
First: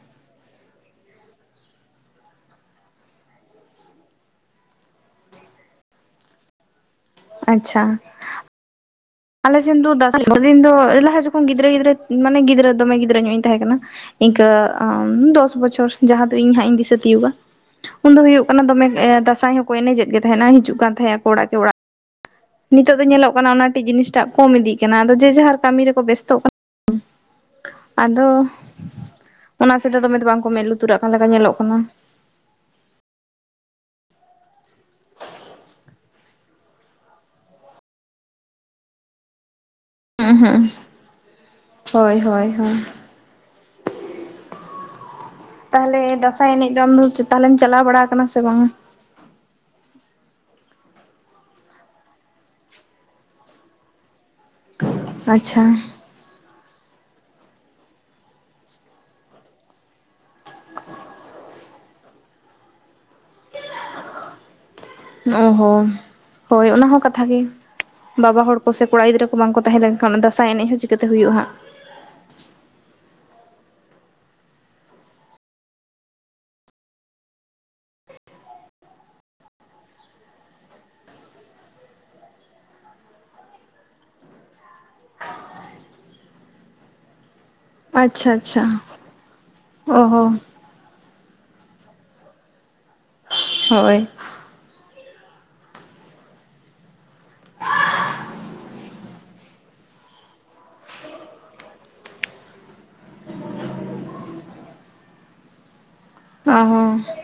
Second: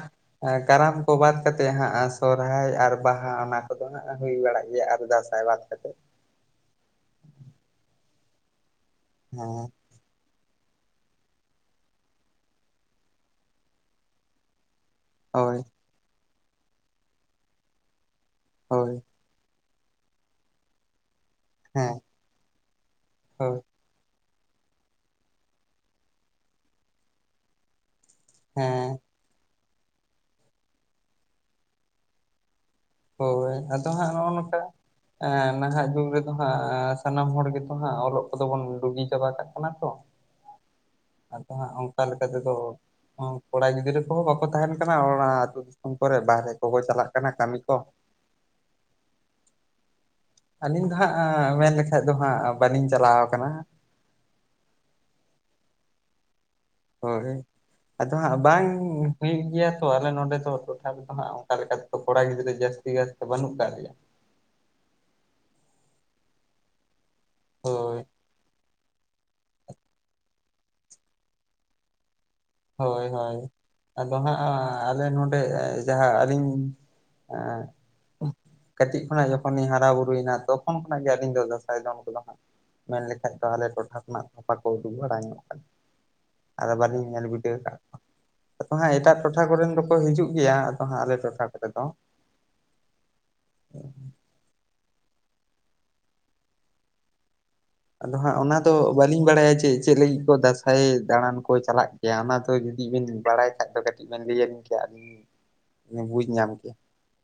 ᱠᱟᱨᱟᱢ ᱠᱚ ᱵᱟᱫ ᱠᱟᱛᱮᱫ ᱦᱟᱸᱜ ᱥᱚᱨᱦᱟᱭ ᱟᱨ ᱵᱟᱦᱟ ᱚᱱᱟ ᱠᱚᱫᱚ ᱦᱟᱸᱜ ᱦᱩᱭ ᱵᱟᱲᱟᱜ ᱜᱮᱭᱟ ᱟᱨ <unintelligible> ᱵᱟᱛ ᱠᱟᱛᱮ ᱟᱪᱪᱷᱟ ᱟᱞᱮ ᱦᱮᱸ ᱥᱮᱱᱫᱚ ᱫᱟᱥ ᱫᱤᱱ ᱫᱚ ᱞᱟᱦᱟ ᱡᱚᱠᱷᱚᱱ ᱜᱤᱫᱽᱨᱟᱹ ᱜᱤᱫᱽᱨᱟᱹ ᱢᱟᱱᱮ ᱜᱤᱫᱽᱨᱟᱹ ᱫᱚᱢᱮ ᱜᱤᱫᱽᱨᱟᱹ ᱧᱚᱜ ᱤᱧ ᱛᱟᱦᱮᱸ ᱠᱟᱱᱟ ᱤᱱᱠᱟᱹ ᱫᱚᱥ ᱦᱳᱭ ᱵᱚᱪᱷᱚᱨ ᱡᱟᱦᱟᱸ ᱫᱚ ᱤᱧ ᱦᱟᱸᱜ ᱤᱧ ᱫᱤᱥᱟᱹ ᱛᱤᱭᱩᱜᱟ ᱩᱱ ᱫᱚ ᱦᱩᱭᱩᱜ ᱠᱟᱱᱟ ᱫᱚᱢᱮ ᱦᱳᱭ ᱫᱟᱸᱥᱟᱭ ᱠᱚ ᱮᱱᱮᱡᱮᱜ ᱜᱮ ᱛᱟᱦᱮᱸᱱᱟ ᱦᱤᱡᱩᱜ ᱠᱟᱱ ᱛᱟᱦᱮᱸᱜ ᱟᱠᱚ ᱚᱲᱟᱜ ᱠᱮ ᱚᱲᱟᱜ ᱦᱮᱸ ᱱᱤᱛᱚᱜ ᱫᱚ ᱧᱮᱞᱚᱜ ᱠᱟᱱᱟ ᱦᱳᱭ ᱚᱱᱟᱴᱤᱡ ᱡᱤᱱᱤᱥ ᱴᱟᱜ ᱠᱚᱢ ᱤᱫᱤᱜ ᱠᱟᱱᱟ ᱟᱫᱚ ᱡᱮ ᱡᱟᱦᱟᱨ ᱠᱟᱹᱢᱤ ᱨᱮᱠᱚ ᱵᱮᱥᱛᱚᱜ ᱠᱟᱱᱟ ᱟᱫᱚ ᱦᱮᱸ ᱚᱱᱟ ᱥᱮᱫ ᱫᱚ ᱫᱚᱢᱮ ᱫᱚ ᱵᱟᱝ ᱠᱚ ᱢᱮᱸᱫ ᱞᱩᱛᱩᱨᱟᱜ ᱠᱟᱱ ᱞᱮᱠᱟ ᱧᱮᱞᱚᱜ ᱠᱟᱱᱟ᱾ ᱦᱳᱭ ᱟᱫᱚ ᱦᱟᱸᱜ ᱱᱚᱜᱼᱚ ᱱᱚᱝᱠᱟ ᱮᱸ ᱱᱟᱦᱟᱜ ᱡᱩᱜᱽ ᱨᱮᱫᱚ ᱦᱟᱸᱜ ᱥᱟᱱᱟᱢ ᱦᱚᱲ ᱜᱮᱛᱚ ᱦᱟᱸᱜ ᱚᱞᱚᱜ ᱠᱚᱫᱚ ᱵᱚᱱ ᱰᱩᱜᱤ ᱪᱟᱵᱟ ᱠᱟᱜ ᱠᱟᱱᱟ ᱛᱚ᱾ ᱦᱩᱸ ᱦᱩᱸ ᱟᱫᱚ ᱦᱟᱸᱜ ᱚᱱᱠᱟ ᱦᱳᱭ ᱞᱮᱠᱟ ᱛᱮᱫᱚ ᱦᱳᱭ ᱦᱳᱭ ᱦᱩᱸ ᱠᱚᱲᱟ ᱜᱤᱫᱽᱨᱟᱹ ᱠᱚᱦᱚᱸ ᱵᱟᱠᱚ ᱛᱟᱦᱮᱱ ᱠᱟᱱᱟ ᱚᱱᱟ ᱟᱹᱛᱩ ᱫᱤᱥᱚᱢ ᱛᱟᱦᱚᱞᱮ ᱠᱚᱨᱮ ᱫᱟᱥᱟᱭ ᱵᱟᱦᱨᱮ ᱮᱱᱮᱡ ᱠᱚᱠᱚ ᱫᱚ ᱟᱢᱫᱚᱢ ᱪᱟᱞᱟᱜ ᱠᱟᱱᱟ ᱛᱟᱦᱚᱞᱮᱢ ᱠᱟᱹᱢᱤ ᱠᱚ ᱪᱟᱞᱟᱣ ᱵᱟᱲᱟ ᱠᱟᱱᱟᱢ ᱥᱮ ᱵᱟᱝᱟ? ᱟᱹᱞᱤᱧ ᱫᱚ ᱦᱟᱸᱜ ᱟ ᱢᱮᱱ ᱞᱮᱠᱷᱟᱡ ᱫᱚ ᱦᱟᱸᱜ ᱵᱟᱹᱞᱤᱧ ᱪᱟᱞᱟᱣ ᱟᱠᱟᱱᱟ᱾ ᱟᱪᱪᱷᱟ᱾ ᱦᱳᱭ ᱟᱫᱚ ᱦᱟᱸᱜ ᱵᱟᱝ ᱦᱩᱭᱩᱜ ᱜᱮᱭᱟ ᱛᱚ ᱟᱞᱮ ᱱᱚᱰᱮ ᱫᱚ ᱴᱚᱴᱷᱟ ᱨᱮᱫᱚ ᱦᱟᱸᱜ ᱚᱱᱠᱟ ᱞᱮᱠᱟ ᱫ ᱠᱚᱲᱟ ᱜᱤᱫᱽᱨᱟᱹ ᱡᱟᱹᱥᱛᱤᱠᱟᱭ ᱛᱮ ᱵᱟᱹᱱᱩᱜ ᱟᱠᱟᱫ ᱞᱮᱭᱟ᱾ ᱚ ᱦᱚᱸ ᱦᱳᱭ ᱚᱱᱟ ᱦᱚᱸ ᱠᱟᱛᱷᱟ ᱜᱮ ᱦᱳᱭ ᱵᱟᱵᱟ ᱦᱚᱲ ᱠᱚ ᱥᱮ ᱠᱚᱲᱟ ᱜᱤᱫᱽᱨᱟᱹ ᱠᱚ ᱵᱟᱝ ᱠᱚ ᱛᱟᱦᱮᱸ ᱞᱮᱱ ᱠᱷᱟᱱ ᱚᱱᱟ ᱫᱟᱥᱟᱸᱭ ᱮᱱᱮᱡ ᱦᱚᱸ ᱪᱤᱠᱟᱹᱛᱮ ᱦᱩᱭᱩᱜ-ᱟ ᱦᱟᱸᱜ᱾ ᱦᱳᱭ ᱦᱳᱭ ᱟᱫᱚ ᱦᱟᱸᱜ ᱟ ᱟᱞᱮ ᱱᱚᱰᱮ ᱡᱟᱦᱟᱸ ᱟᱹᱞᱤᱧ <unintelligible> ᱠᱟᱹᱴᱤᱡ ᱠᱷᱚᱱᱟᱜ ᱡᱚᱠᱷᱚᱱ ᱞᱤᱧ ᱦᱟᱨᱟ ᱵᱩᱨᱩᱭᱮᱱᱟ ᱛᱚᱠᱷᱚᱱ ᱠᱷᱚᱱᱟᱜ ᱜᱮ ᱟᱹᱞᱤᱧ ᱫᱚ ᱫᱟᱸᱥᱟᱭ ᱫᱚᱱ ᱠᱚᱫᱚ ᱦᱟᱸᱜ ᱢᱮᱱ ᱞᱮᱠᱷᱟᱡ ᱫᱚ ᱟᱞᱮ ᱴᱚᱴᱷᱟ ᱠᱷᱚᱱᱟᱜ ᱛᱷᱟᱯᱷᱟ ᱠᱚ ᱩᱰᱩᱠ ᱵᱟᱲᱟ ᱧᱚᱜ ᱠᱟᱱᱟ ᱟᱫᱚ ᱵᱟᱹᱞᱤᱧ ᱧᱮᱞ ᱵᱤᱰ ᱰᱟᱹᱣ ᱠᱟᱫ ᱠᱚᱣᱟ᱾ ᱟᱪᱪᱷᱟ ᱟᱪᱪᱷᱟ ᱟᱫᱚ ᱦᱟᱸᱜ ᱮᱴᱟᱜ ᱴᱚᱴᱷᱟ ᱠᱚᱨᱮᱱ ᱫᱚᱠᱚ ᱚ ᱦᱤᱡᱩᱜ ᱦᱚᱸ ᱜᱮᱭᱟ ᱟᱫᱚ ᱦᱟᱸᱜ ᱟᱞᱮ ᱴᱚᱴᱷᱟ ᱠᱚᱨᱮ ᱫᱚ ᱦᱳᱭ᱾ ᱟᱫᱚ ᱦᱟᱸᱜ ᱚᱱᱟ ᱫᱚ ᱵᱟᱹᱞᱤᱧ ᱵᱟᱲᱟᱭᱟ ᱪᱮᱫ, ᱪᱮᱫ ᱞᱟᱹᱜᱤᱫ ᱠᱚ ᱫᱟᱸᱥᱟᱭ ᱫᱟᱬᱟᱱ ᱠᱚ ᱪᱟᱞᱟᱜ ᱠᱮᱭᱟ ᱚᱱᱟ ᱫᱚ ᱡᱩᱫᱤ ᱵᱤᱱ ᱵᱟᱲᱟᱭ ᱠᱷᱟᱡ ᱫᱚ ᱠᱟᱹᱴᱤᱡ ᱵᱮᱱ ᱞᱟᱹᱭᱟᱞᱤᱧ ᱠᱮᱭᱟ ᱟᱞᱤᱧ ᱞᱤᱧ ᱵᱩᱡᱽ ᱧᱟᱢ ᱚ ᱠᱮᱭᱟ᱾ ᱦᱚᱸ